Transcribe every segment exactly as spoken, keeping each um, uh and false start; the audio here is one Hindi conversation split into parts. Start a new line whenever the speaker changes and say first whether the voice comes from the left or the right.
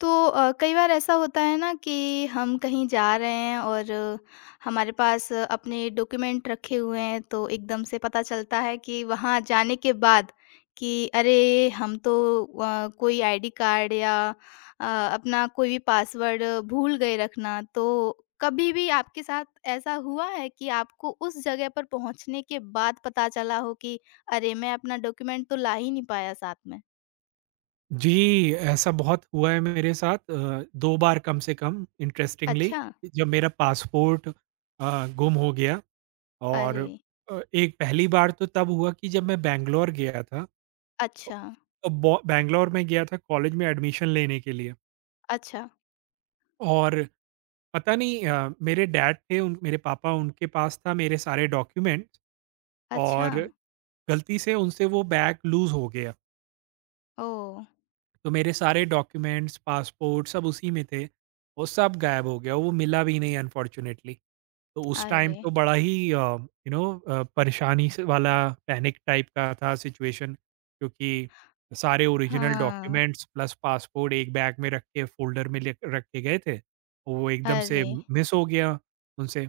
left: तो अ, कई बार ऐसा होता है ना कि हम कहीं जा रहे हैं और हमारे पास अपने डॉक्यूमेंट रखे हुए हैं तो एकदम से पता चलता है कि वहाँ जाने के बाद कि अरे हम तो अ, कोई आईडी कार्ड या अ, अपना कोई भी पासवर्ड भूल गए रखना। तो कभी भी आपके साथ ऐसा हुआ है कि आपको उस जगह पर पहुंचने के बाद पता चला हो कि अरे मैं अपना डॉक्यूमेंट तो ला ही नहीं पाया साथ में?
right: जी, ऐसा बहुत हुआ है मेरे साथ अ, दो बार कम से कम, इंटरेस्टिंगली,
left: अच्छा।
right: जब मेरा पासपोर्ट अ, गुम हो गया। और
left: अरे।
right: अ, एक पहली बार तो तब हुआ कि जब मैं बैंगलोर गया था।
left: अच्छा।
right: अ, बो बैंगलोर में गया था कॉलेज में एडमिशन लेने के लिए।
left: अच्छा।
right: और पता नहीं, अ, मेरे डैड थे उन मेरे पापा, उनके पास था मेरे सारे डॉक्यूमेंट्स।
left: अच्छा।
right: और गलती से उनसे वो बैग लूज़ हो गया।
left: ओह!
right: तो मेरे सारे डॉक्यूमेंट्स, पासपोर्ट सब उसी में थे। वो सब गायब हो गया, वो मिला भी नहीं, अनफॉर्च्यूनेटली। तो उस टाइम
left: अरे!
right: तो बड़ा ही अ, यू नो अ, परेशानी से वाला, पैनिक टाइप का था सिचुएशन, क्योंकि सारे ओरिजिनल
left: हाँ।
right: डॉक्यूमेंट्स प्लस पासपोर्ट एक बैग में रख के, फ़ोल्डर में ले रख के गए थे। वो एकदम से
left: अरे!
right: मिस हो गया उनसे।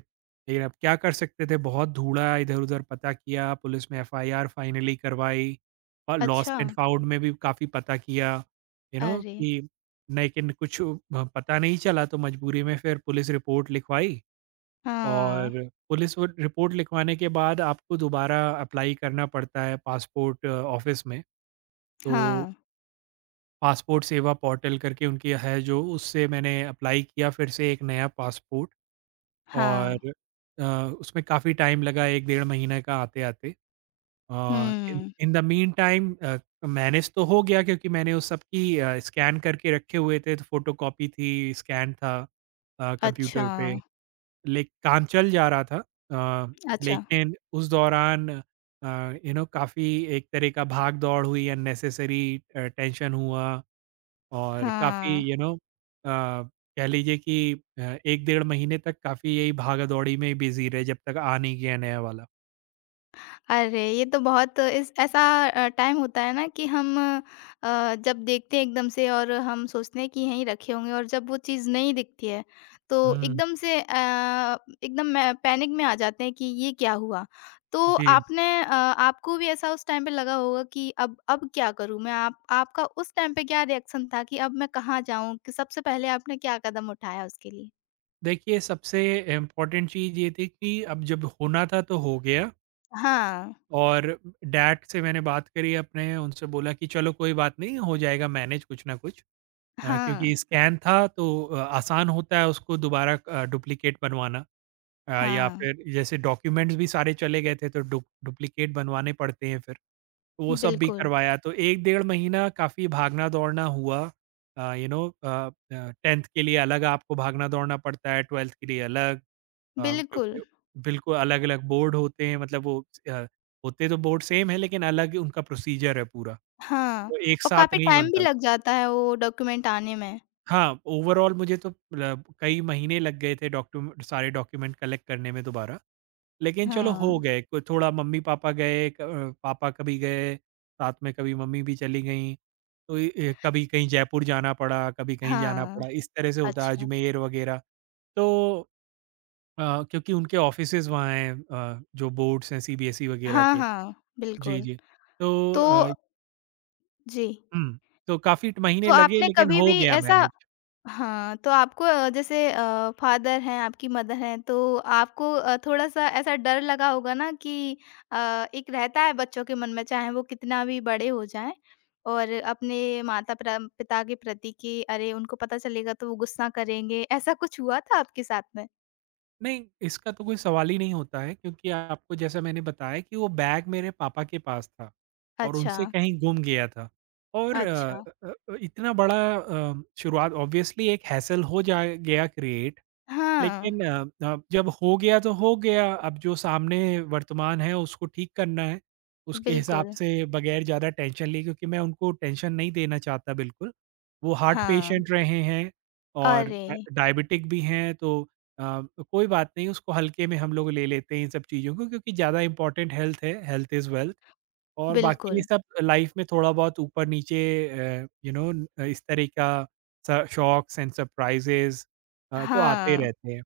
right: लेकिन अब क्या कर सकते थे? बहुत ढूँढा, इधर-उधर पता किया, पुलिस में एफआईआर फाइनली करवाई, और
left: अच्छा।
right: लॉस्ट एंड फाउंड में भी काफ़ी पता किया। यू नो
left: अरे!
right: कि लेकिन कुछ अ, पता नहीं चला, तो मजबूरी में फिर पुलिस रिपोर्ट लिखवाई।
left: हाँ,
right: और पुलिस वो रिपोर्ट लिखवाने के बाद आपको दोबारा अप्लाई करना पड़ता है पासपोर्ट ऑफिस में। तो
left: हाँ,
right: पासपोर्ट सेवा पोर्टल करके उनकी है, जो उससे मैंने अप्लाई किया फिर से एक नया पासपोर्ट।
left: हाँ,
right: और अ, उसमें काफ़ी टाइम लगा, एक डेढ़ महीने का आते आते। Uh, in
left: hmm,
right: in the meantime, uh, manage तो हो गया, क्योंकि मैंने उस सब की अ, स्कैन करके रखे हुए थे, तो फोटोकॉपी थी, स्कैन था अ,
left: अच्छा,
right: कंप्यूटर पे, ले काम चल जा रहा था। अ,
left: अच्छा,
right: लेकिन उस दौरान अ, यू नो काफ़ी एक तरह का भाग-दौड़ हुई, अननेसेसरी अ, टेंशन हुआ, और काफ़ी
left: हाँ।
right: यू नो अ, कह लीजिए कि अ, एक डेढ़ महीने तक काफ़ी यही भागा-दौड़ी में बिज़ी रहे, जब तक आ नहीं गया नया वाला।
left: अरे! ये तो बहुत इस ऐसा अ, टाइम होता है ना कि हम अ, जब देखते हैं एकदम से और हम सोचते हैं कि यहीं रखे होंगे, और जब वो चीज़ नहीं दिखती है, तो
right: हुँ,
left: एकदम से अ, एकदम में पैनिक में आ जाते हैं कि ये क्या हुआ? तो
right: जी।
left: आपने अ, आपको भी ऐसा उस टाइम पे लगा होगा कि अब अब क्या करूँ मैं? आप आपका उस टाइम पे क्या रिएक्शन था कि अब मैं कहाँ जाऊँ? कि सबसे पहले आपने क्या कदम उठाया उसके लिए?
right: देखिए, सबसे इम्पोर्टेंट चीज़ ये थी कि अब जब होना था तो हो गया।
left: हाँ।
right: और डैड से मैंने बात करी अपने, उनसे बोला कि चलो, कोई बात नहीं, हो जाएगा मैनेज कुछ ना कुछ। अ,
left: हाँ।
right: क्योंकि स्कैन था, तो अ, आसान होता है उसको दोबारा अ, डुप्लिकेट बनवाना। अ, या
left: हाँ।
right: फिर जैसे डॉक्यूमेंट्स भी सारे चले गए थे, तो डु डुप्लिकेट बनवाने पड़ते हैं फिर, तो वो सब भी
left: बिल्कुल।
right: करवाया। तो एक डेढ़ महीना काफ़ी भागना-दौड़ना हुआ। Uh, you know uh uh, tenth के लिए अलग आपको भागना-दौड़ना पड़ता है, ट्वेल्थ के लिए अलग। हाँ,
left: बिल्कुल।
right: क्योंकि बिल्कुल अलग-अलग बोर्ड होते हैं, मतलब वो अ, होते तो बोर्ड सेम है, लेकिन अलग उनका प्रोसीजर है पूरा,
left: हाँ,
right: तो एक
left: और
right: साथ
left: काफ़ी
right: नहीं
left: टाइम भी
right: बनता।
left: लग जाता है वो डॉक्यूमेंट आने में।
right: हाँ, ओवरऑल मुझे तो मतलब कई महीने लग गए थे डॉक्यूमेंट सारे डॉक्यूमेंट कलेक्ट करने में दोबारा, लेकिन चलो
left: हाँ,
right: हो गए। को थोड़ा मम्मी-पापा गए क अ, पापा कभी गए, साथ में कभी मम्मी भी चली गईं। तो इ ए कभी कहीं जयपुर जाना पड़ा, कभी कहीं जाना
left: हाँ,
right: पड़ा, इस तरह से होता है,
left: अच्छा।
right: अजमेर वगैरह। तो अ, क्योंकि उनके ऑफिसेज़ वहाँ हैं, अ, जो बोर्ड्स हैं सीबीएसई वगैरह
left: हाँ,
right: के।
left: हाँ,
right: जी,
left: बिल्कुल।
right: जी। तो
left: तो
right: अ,
left: जी,
right: हुँ, तो काफ़ी ट महीने
left: तो
right: लगे,
left: आपने
right: लेकिन
left: कभी
right: हो
left: भी
right: गया
left: ऐसा,
right: मैनेज।
left: हाँ, तो आपको अ, जैसे अ, फादर हैं, आपकी मदर हैं, तो आपको अ, थोड़ा-सा ऐसा डर लगा होगा ना कि अ, एक रहता है बच्चों के मन में, चाहे वो कितना भी बड़े हो जाएँ, और अपने माता प्रा पिता के प्रति कि अरे, उनको पता चलेगा तो वो गुस्सा करेंगे। ऐसा कुछ हुआ था आपके साथ में?
right: नहीं, इसका तो कोई सवाल ही नहीं होता है, क्योंकि आपको, जैसा मैंने बताया, कि वो बैग मेरे पापा के पास था, और
left: अच्छा।
right: उनसे कहीं गुम गया था। और अ
left: अच्छा,
right: अ अ, इतना बड़ा अ, शुरुआत ऑब्वियसली एक हैसल हो जा गया क्रिएट।
left: हाँ,
right: लेकिन अ अ, जब हो गया तो हो गया, अब जो सामने वर्तमान है उसको ठीक करना है, उसके हिसाब
left: बिल्कुल,
right: से, बगैर ज़्यादा टेंशन लिए, क्योंकि मैं उनको टेंशन नहीं देना चाहता बिल्कुल। वो हार्ट
left: हाँ।
right: पेशेंट रहे हैं, और
left: अरे!
right: डा डायबिटिक भी हैं, तो अ, कोई बात नहीं, उसको हल्के में हम लोग ले लेते हैं इन सब चीज़ों को, क्योंकि ज़्यादा इम्पोर्टेंट हेल्थ है, हेल्थ इज़ वेल्थ। और बाकी ये
left: बिल्कुल,
right: सब लाइफ में थोड़ा बहुत ऊपर-नीचे, अ, यू नो अ, इस तरह का स शॉक्स एंड सरप्राइज़ेज़ अ, तो आते
left: हाँ,
right: रहते हैं।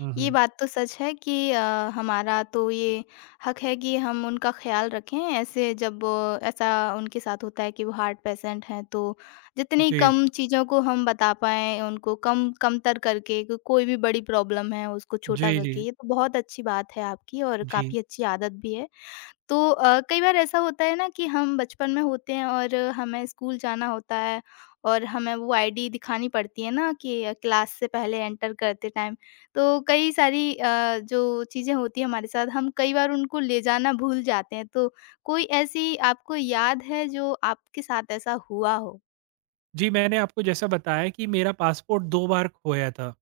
right: हुँ,
left: ये
right: हुँ।
left: बात तो सच है कि अ, हमारा तो ये हक है कि हम उनका ख़्याल रखें। ऐसे जब अ, ऐसा उनके साथ होता है कि वो हार्ट पेशेंट हैं, तो जितनी
right: जी, जी।
left: कम चीज़ों को हम बता पाएँ उनको, कम कमतर करके, को कोई भी बड़ी प्रॉब्लम है उसको छोटा
right: जी, जी।
left: करके, ये तो बहुत अच्छी बात है आपकी और
right: जी।
left: काफ़ी अच्छी आदत भी है। तो अ, कई बार ऐसा होता है ना कि हम बचपन में होते हैं और हमें स्कूल जाना होता है, और हमें वो आईडी दिखानी पड़ती है ना कि अ, क्लास से पहले एंटर करते टाइम। तो कई सारी अ, जो चीज़ें होती हैं हमारे साथ, हम कई बार उनको ले जाना भूल जाते हैं। तो कोई ऐसी आपको याद है जो आपके साथ ऐसा हुआ हो?
right: जी, मैंने आपको जैसा बताया, कि मेरा पासपोर्ट दो बार खोया था।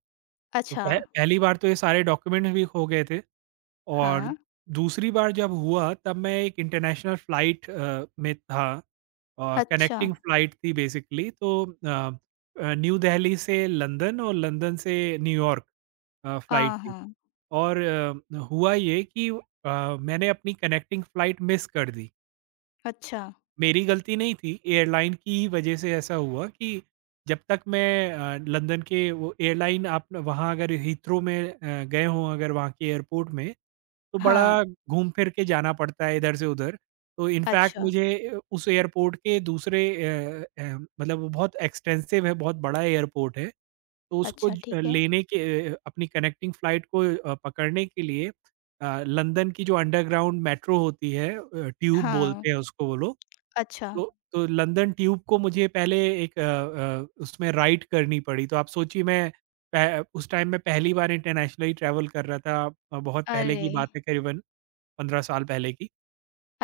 right: तो
left: अच्छा,
right: पह पहली बार तो ये सारे डॉक्यूमेंट्स भी खो गए थे। और
left: हाँ,
right: दूसरी बार जब हुआ, तब मैं एक इंटरनेशनल फ्लाइट अ, में था, अ,
left: अच्छा,
right: कनेक्टिंग फ्लाइट थी बेसिकली। तो अ अ, न्यू दिल्ली से लंदन, और लंदन से न्यूयॉर्क अ, फ्लाइट
left: हाँ,
right: थी।
left: हाँ,
right: और अ, हुआ ये कि अ, मैंने अपनी कनेक्टिंग फ्लाइट मिस कर दी।
left: अच्छा,
right: मेरी गलती नहीं थी, एयरलाइन की ही वजह से ऐसा हुआ, कि जब तक मैं अ, लंदन के वो एयरलाइन आप न- वहाँ, अगर हीथ्रो में अ, गए हों, अगर वहाँ के एयरपोर्ट में, तो
left: हाँ,
right: बड़ा घूम फिर के जाना पड़ता है इधर से उधर। तो इनफैक्ट
left: अच्छा,
right: मुझे अ, उस एयरपोर्ट के दूसरे अ अ, मतलब वो बहुत एक्सटेंसिव है, बहुत बड़ा एयरपोर्ट है। तो उसको
left: अच्छा
right: ज अ,
left: ठीक है,
right: लेने के, अ, अपनी कनेक्टिंग फ्लाइट को अ, पकड़ने के लिए अ, लंदन की जो अंडरग्राउंड मेट्रो होती है, अ, ट्यूब
left: हाँ,
right: बोलते हैं उसको वो लोग।
left: अच्छा,
right: तो तो लंदन ट्यूब को मुझे पहले एक अ अ, उसमें राइड करनी पड़ी। तो आप सोचिए, मैं पह उस टाइम मैं पहली बार इंटरनेशनली ट्रैवल कर रहा था। अ, बहुत पहले
left: अरे!
right: की बात है, करीबन पंद्रह साल पहले की।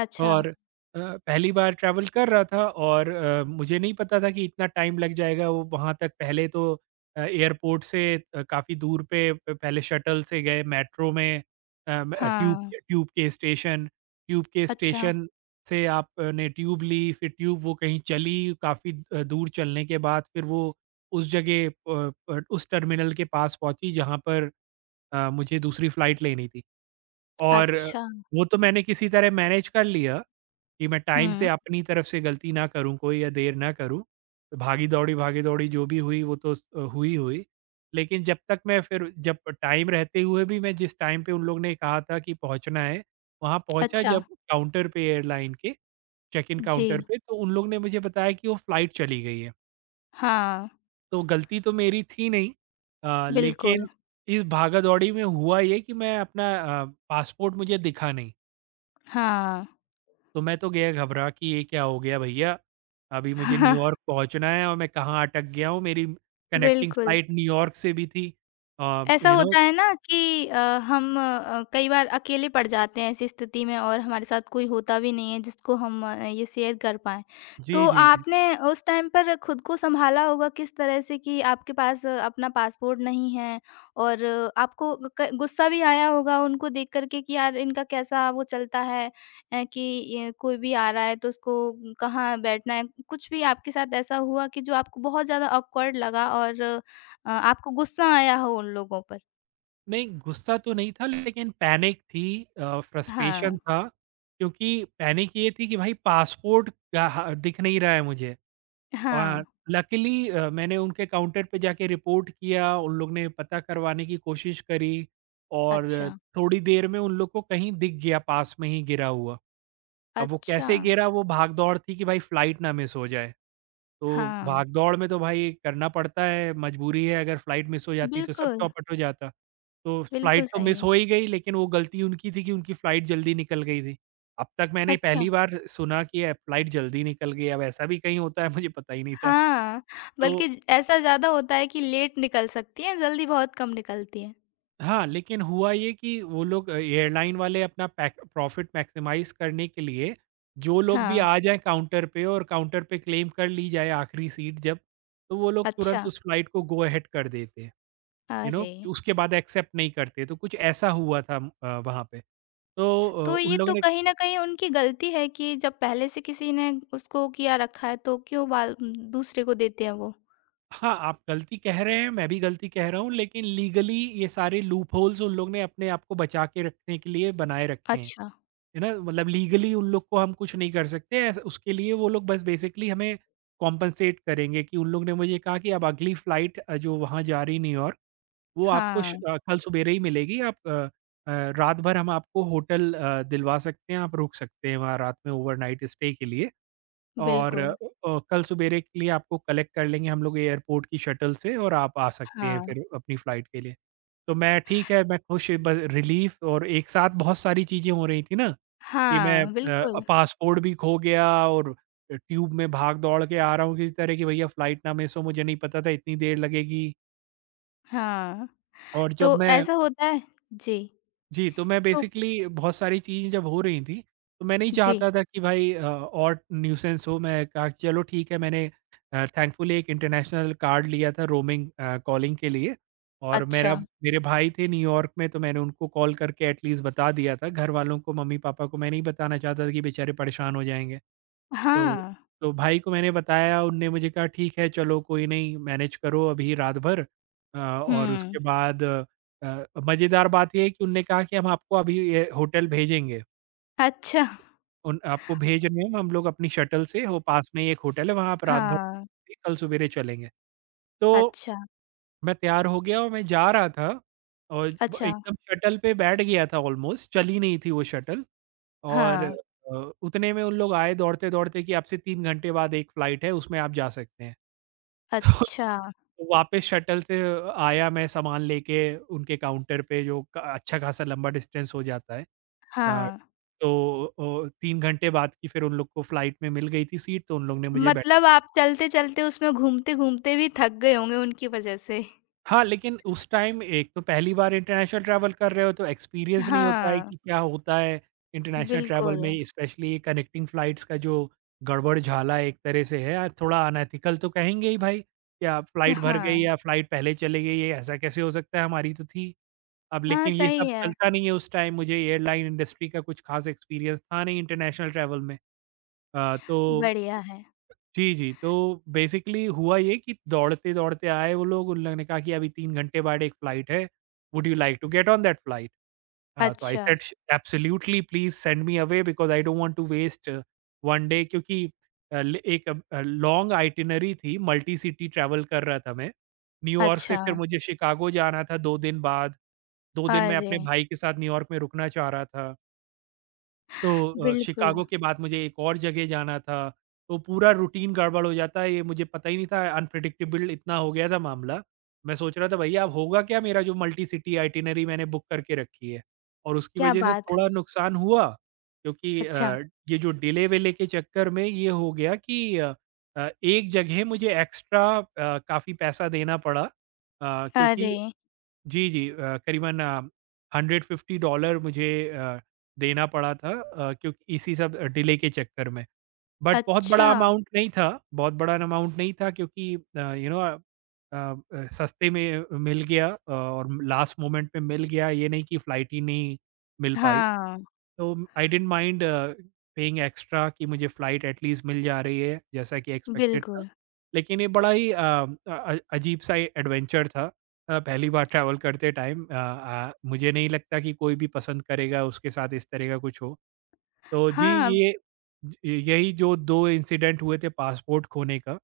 left: अच्छा।
right: और अ, पहली बार ट्रैवल कर रहा था, और अ, मुझे नहीं पता था कि इतना टाइम लग जाएगा वो वहाँ तक। पहले तो अ, एयरपोर्ट से अ, काफ़ी दूर पे प- पहले शटल से गए मेट्रो में, अ, म- अ, ट्यूब
left: हाँ,
right: ट्यूब के स्टेशन ट्यूब के
left: अच्छा,
right: स्टेशन से आपने ट्यूब ली। फिर ट्यूब वो कहीं चली, काफ़ी दूर चलने के बाद फिर वो उस जगह, अ, अ, उस टर्मिनल के पास पहुंची, जहाँ पर अ, मुझे दूसरी फ्लाइट लेनी थी। और
left: अच्छा,
right: वो तो मैंने किसी तरह मैनेज कर लिया, कि मैं टाइम से
left: हुँ,
right: अपनी तरफ से गलती ना करूँ कोई, या देर ना करूँ। भागी-दौड़ी, भागी-दौड़ी जो भी हुई वो तो स हुई-हुई। लेकिन जब तक मैं फिर, जब टाइम रहते हुए भी मैं जिस टाइम पे उन लोग ने कहा था कि पहुँचना है, वहाँ पहुँचा,
left: अच्छा,
right: जब काउंटर पे एयरलाइन के, चेक इन
left: जी,
right: काउंटर पे, तो उन लोग ने मुझे बताया कि वो फ्लाइट चली गई है।
left: हाँ,
right: तो गलती तो मेरी थी नहीं, अ,
left: बिल्कुल,
right: लेकिन इस भागा-दौड़ी में हुआ ये कि मैं अपना अ, पासपोर्ट मुझे दिखा नहीं।
left: हाँ,
right: तो मैं तो गया घबरा कि ये क्या हो गया भैया, अभी मुझे न्यूयॉर्क पहुँचना है और मैं कहाँ अटक गया हूँ, मेरी कनेक्टिंग
left: बिल्कुल,
right: फ्लाइट न्यूयॉर्क से भी थी। अ,
left: ऐसा
right: यू नो
left: होता है ना कि अ, हम अ, कई बार अकेले पड़ जाते हैं ऐसी स्थिति में, और हमारे साथ कोई होता भी नहीं है जिसको हम अ, ये शेयर कर पाएँ।
right: जी,
left: तो
right: जी, जी।
left: आपने उस टाइम पर खुद को सँभाला होगा किस तरह से कि आपके पास अ, अपना पासपोर्ट नहीं है, और अ, आपको ग- क गुस्सा भी आया होगा उनको देख कर के कि यार इनका कैसा वो चलता है, अ, कि अ, कोई भी आ रहा है तो उसको कहाँ बैठना है? कुछ भी आपके साथ ऐसा हुआ कि जो आपको बहुत ज़्यादा ऑकवर्ड लगा, और अ, आपको गुस्सा आया हो उन लोगों पर?
right: नहीं, गुस्सा तो नहीं था, लेकिन पैनिक थी, अ, फ्रस्ट्रेशन
left: हाँ,
right: था, क्योंकि पैनिक ये थी कि भाई पासपोर्ट का ह दिख नहीं रहा है मुझे।
left: हाँ।
right: और लकीली अ, मैंने उनके काउंटर पे जाके रिपोर्ट किया, उन लोग ने पता करवाने की कोशिश करी, और
left: अच्छा,
right: थोड़ी देर में उन लोग को कहीं दिख गया, पास में ही गिरा हुआ। अब वो
left: अच्छा।
right: कैसे गिरा, वो भाग-दौड़ थी कि भाई फ्लाइट ना मिस हो जाए। तो
left: हाँ,
right: भाग-दौड़ में तो भाई करना पड़ता है, मजबूरी है, अगर फ्लाइट मिस हो जाती तो सब
left: बिल्कुल,
right: चौपट हो जाता। तो फ्लाइट
left: बिल्कुल
right: तो
left: सही
right: मिस
left: है।
right: हो ही गई, लेकिन वो गलती उनकी थी कि उनकी फ्लाइट जल्दी निकल गई थी। अब तक मैंने
left: अच्छा,
right: पहली बार सुना कि अ, फ्लाइट जल्दी निकल गई, अब ऐसा भी कहीं होता है, मुझे पता ही नहीं था।
left: हाँ,
right: तो
left: बल्कि ज ऐसा ज़्यादा होता है कि लेट निकल सकती हैं, जल्दी बहुत कम निकलती हैं।
right: हाँ, लेकिन हुआ ये कि वो लोग एयरलाइन वाले अपना पैक प्रॉफ़िट मैक्सिमाइज़ करने के लिए, जो लोग भी
left: हाँ,
right: आ जाएँ काउंटर पे, और काउंटर पे क्लेम कर ली जाए आखिरी सीट जब, तो वो लोग तुरंत
left: अच्छा।
right: उस फ्लाइट को गो अहेड कर देते हैं, यू नो?
left: अरे!
right: उसके बाद एक्सेप्ट नहीं करते, तो कुछ ऐसा हुआ था अ, वहाँ पे। तो
left: तो
right: अ, उन
left: ये
right: लोगों
left: तो
right: ने
left: कहीं न कहीं उनकी गलती है कि जब पहले से किसी ने उसको किया रखा है, तो क्यों बाल उम, दूसरे को देते हैं वो?
right: हाँ, आप गलती कह रहे हैं, मैं भी गलती कह रहा हूँ, लेकिन लीगली ये सारे लूपहोल्स उन लोग ने अपने आप को बचा के रखने के लिए बनाए रखे हैं।
left: अच्छा।
right: है ना? मतलब लीगली उन लोग को हम कुछ नहीं कर सकते ऐस उसके लिए वो लोग बस बेसिकली हमें कॉम्पेंसेट करेंगे कि उन लोग ने मुझे कहा कि अब अगली फ्लाइट अ, जो वहाँ जा रही न्यूयॉर्क वो आपको
left: हाँ,
right: श अ, कल सवेरे ही मिलेगी। आप अ अ, रात भर हम आपको होटल अ, दिलवा सकते हैं, आप रुक सकते हैं वहाँ रात में ओवरनाइट स्टे के लिए और अ
left: बिल्कुल।
right: अ, कल सवेरे के लिए आपको कलेक्ट कर लेंगे हम लोग एयरपोर्ट की शटल से और आप आ सकते हैं
left: हाँ,
right: फिर अपनी फ्लाइट के लिए। तो मैं ठीक है, मैं खुश ब रिलीफ़ और एक साथ बहुत सारी चीज़ें हो रही थी ना कि मैं
left: हाँ,
right: अ,
left: बिल्कुल।
right: पासपोर्ट भी खो गया और ट्यूब में भाग दौड़ के आ रहा हूँ किसी तरह कि भैया फ्लाइट ना मिस हो। मुझे नहीं पता था इतनी देर लगेगी।
left: हाँ।
right: और जब
left: तो
right: मैं
left: ऐसा होता है, जी,
right: जी, तो मैं
left: तो
right: बेसिकली बहुत सारी चीज़ें जब हो रही थी, तो मैं नहीं
left: जी,
right: चाहता था कि भाई अ, और न्यूसेंस हो। मैं कहा कि चलो ठीक है। मैंने अ, थैंकफुली एक इंटरनेशनल कार्ड लिया था रोमिंग अ, कॉलिंग के लिए और मेरा
left: अच्छा,
right: मेरे भाई थे न्यूयॉर्क में, तो मैंने उनको कॉल करके एटलीस्ट बता दिया था। घर वालों को मम्मी-पापा को मैं नहीं बताना चाहता था कि बेचारे परेशान हो जाएँगे। तो
left: हाँ,
right: तो भाई को मैंने बताया, उनने मुझे कहा, "ठीक है, चलो कोई नहीं, मैनेज करो अभी रात भर।" अ, और उसके
left: हुँ,
right: बाद अ, मज़ेदार बात ये है कि उनने कहा कि हम आपको अभी ये होटल भेजेंगे।
left: अच्छा,
right: उन आपको भेज रहे हैं। हम लोग अपनी शटल से, वो पास में ही एक होटल है, वहाँ आप रात भर
left: हाँ,
right: कल सवेरे चलेंगे। तो
left: अच्छा,
right: मैं तैयार हो गया और मैं जा रहा था और ब
left: अच्छा,
right: एकदम शटल पे बैठ गया था ऑलमोस्ट, चली नहीं थी वो शटल और
left: हाँ,
right: अ, उतने में उन लोग आए दौड़ते-दौड़ते कि आपसे तीन घंटे बाद एक फ्लाइट है, उसमें आप जा सकते हैं। तो
left: अच्छा,
right: वापस शटल से आया मैं सामान लेके उनके काउंटर पे जो क अच्छा खासा लंबा डिस्टेंस हो जाता है। अ,
left: हाँ,
right: तो ओ तीन घंटे बाद की फिर उन लोग को फ्लाइट में मिल गई थी सीट, तो उन लोग ने मुझे बैठा।
left: मतलब आप चलते-चलते उसमें घूमते-घूमते भी थक गए होंगे उनकी वजह से।
right: हाँ, लेकिन उस टाइम एक तो पहली बार इंटरनेशनल ट्रैवल कर रहे हो तो एक्सपीरियंस नहीं होता है
left: हाँ,
right: कि क्या होता है इंटरनेशनल ट्रैवल
left: बिल्कुल,
right: में, स्पेशली कनेक्टिंग फ्लाइट्स का जो गड़बड़ झाला एक तरह से है, थोड़ा अनएथिकल तो कहेंगे ही भाई, क्या फ्लाइट भर गई
left: हाँ,
right: या फ्लाइट पहले चली गई, ये ऐसा कैसे हो सकता है, हमारी तो थी। अब
left: हाँ,
right: लेकिन ये सब
left: सही है,
right: चलता नहीं है। उस टाइम मुझे एयरलाइन इंडस्ट्री का कुछ खास एक्सपीरियंस था नहीं इंटरनेशनल ट्रैवल में। अ, तो
left: बढ़िया है,
right: जी, जी। तो बेसिकली हुआ ये कि दौड़ते-दौड़ते आए वो लोग, उन लोगों ने कहा कि अभी तीन घंटे बाद एक फ़्लाइट है, would you like to get on that flight? Uh, so I
left: अच्छा,
right: सेड श absolutely please send me away because I don't want to waste one day, क्योंकि अ, ल एक अ, लॉन्ग आइटिनरी थी, मल्टी सिटी ट्रैवल कर रहा था मैं। न्यूयॉर्क से
left: अच्छा,
right: फिर मुझे शिकागो जाना था दो दिन बाद, दो दिन मैं
left: अरे!
right: अपने भाई के साथ न्यूयॉर्क में रुकना चाह रहा था। तो अ,
left: बिल्कुल,
right: शिकागो के बाद मुझे एक और जगह जाना था, तो पूरा रूटीन गड़बड़ हो जाता है, ये मुझे पता ही नहीं था। अनप्रेडिक्टेबल इतना हो गया था मामला। मैं सोच रहा था भैया अब होगा क्या मेरा जो मल्टी सिटी आइटिनरी मैंने बुक करके रखी है? और उसकी
left: क्या
right: वजह से
left: बात
right: थोड़ा
left: है,
right: नुकसान हुआ, क्योंकि अ,
left: अच्छा,
right: ये जो डिले-विले के चक्कर में ये हो गया कि अ अ, एक जगह मुझे एक्स्ट्रा अ, काफ़ी पैसा देना पड़ा अ,
left: अरे!
right: क्योंकि जी, जी। अ, करीबन अ, वन हंड्रेड फिफ्टी डॉलर्स मुझे अ, देना पड़ा था अ, क्योंकि इसी सब डिले के चक्कर में। बट बहुत बड़ा
left: अच्छा,
right: अमाउंट नहीं था, बहुत बड़ा अमाउंट नहीं था, क्योंकि अ, यू नो अ अ, सस्ते में मिल गया अ, और लास्ट मोमेंट में मिल गया, ये नहीं कि फ्लाइट ही नहीं मिल पाई।
left: हाँ,
right: तो I didn't mind paying extra कि मुझे फ्लाइट एट लीस्ट मिल जा रही है, जैसा कि एक्सपेक्टेड था।
left: बिल्कुल।
right: लेकिन ये बड़ा ही अ, अ, अजीब-सा एडवेंचर था। अ, पहली बार ट्रैवल करते टाइम अ, अ, मुझे नहीं लगता कि कोई भी पसंद करेगा उसके साथ इस तरह का कुछ हो। तो जी
left: हाँ,
right: ये य यही जो दो इंसिडेंट हुए थे पासपोर्ट खोने का,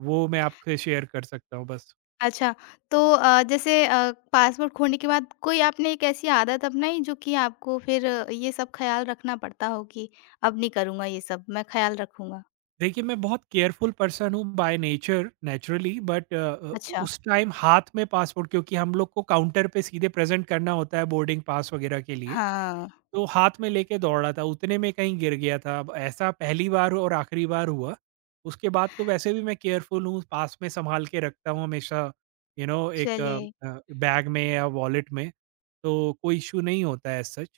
right: वो मैं आपसे शेयर कर सकता हूँ बस।
left: अच्छा, तो अ, जैसे अ, पासपोर्ट खोने के बाद कोई आपने एक ऐसी आदत अपनाई जो कि आपको फिर अ, ये सब ख़्याल रखना पड़ता हो कि अब नहीं करूँगा ये सब, मैं ख़्याल रखूँगा?
right: देखिए, मैं बहुत केयरफुल पर्सन हूँ by nature naturally, but uh uh,
left: अच्छा,
right: उस टाइम हाथ में पासपोर्ट, क्योंकि हम लोग को काउंटर पे सीधे प्रेज़ेंट करना होता है बोर्डिंग पास वगैरह के लिए।
left: हाँ,
right: तो हाथ में लेके दौड़ा था, उतने में कहीं गिर गया था। अब ऐसा पहली बार और आखिरी बार हुआ, उसके बाद तो वैसे भी मैं केयरफुल हूँ, पास में संभाल के रखता हूँ हमेशा। यू नो एक
left: चलिए।
right: अ अ, बैग में या वॉलेट में, तो कोई इश्यू नहीं होता है एज़ सच।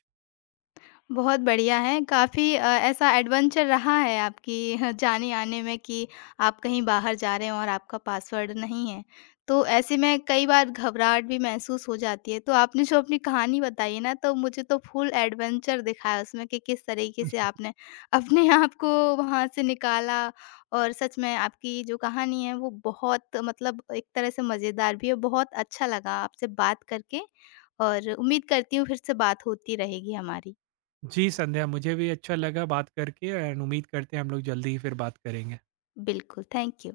left: बहुत बढ़िया है। काफ़ी अ, ऐसा एडवेंचर रहा है आपकी जाने-आने में कि आप कहीं बाहर जा रहे हो और आपका पासवर्ड नहीं है। तो ऐसे में कई बार घबराहट भी महसूस हो जाती है। तो आपने जो अपनी कहानी बताई है ना, तो मुझे तो फुल एडवेंचर दिखाया उसमें कि किस तरीके से आपने अपने आप को वहाँ से निकाला, और सच में आपकी जो कहानी है वो बहुत, मतलब एक तरह से मज़ेदार भी है। बहुत अच्छा लगा आपसे बात करके, और उम्मीद करती हूँ फिर से बात होती रहेगी हमारी।
right: जी, संध्या मुझे भी अच्छा लगा बात करके एंड उम्मीद करते हैं हम लोग जल्दी ही फिर बात करेंगे।
left: बिल्कुल, थैंक यू।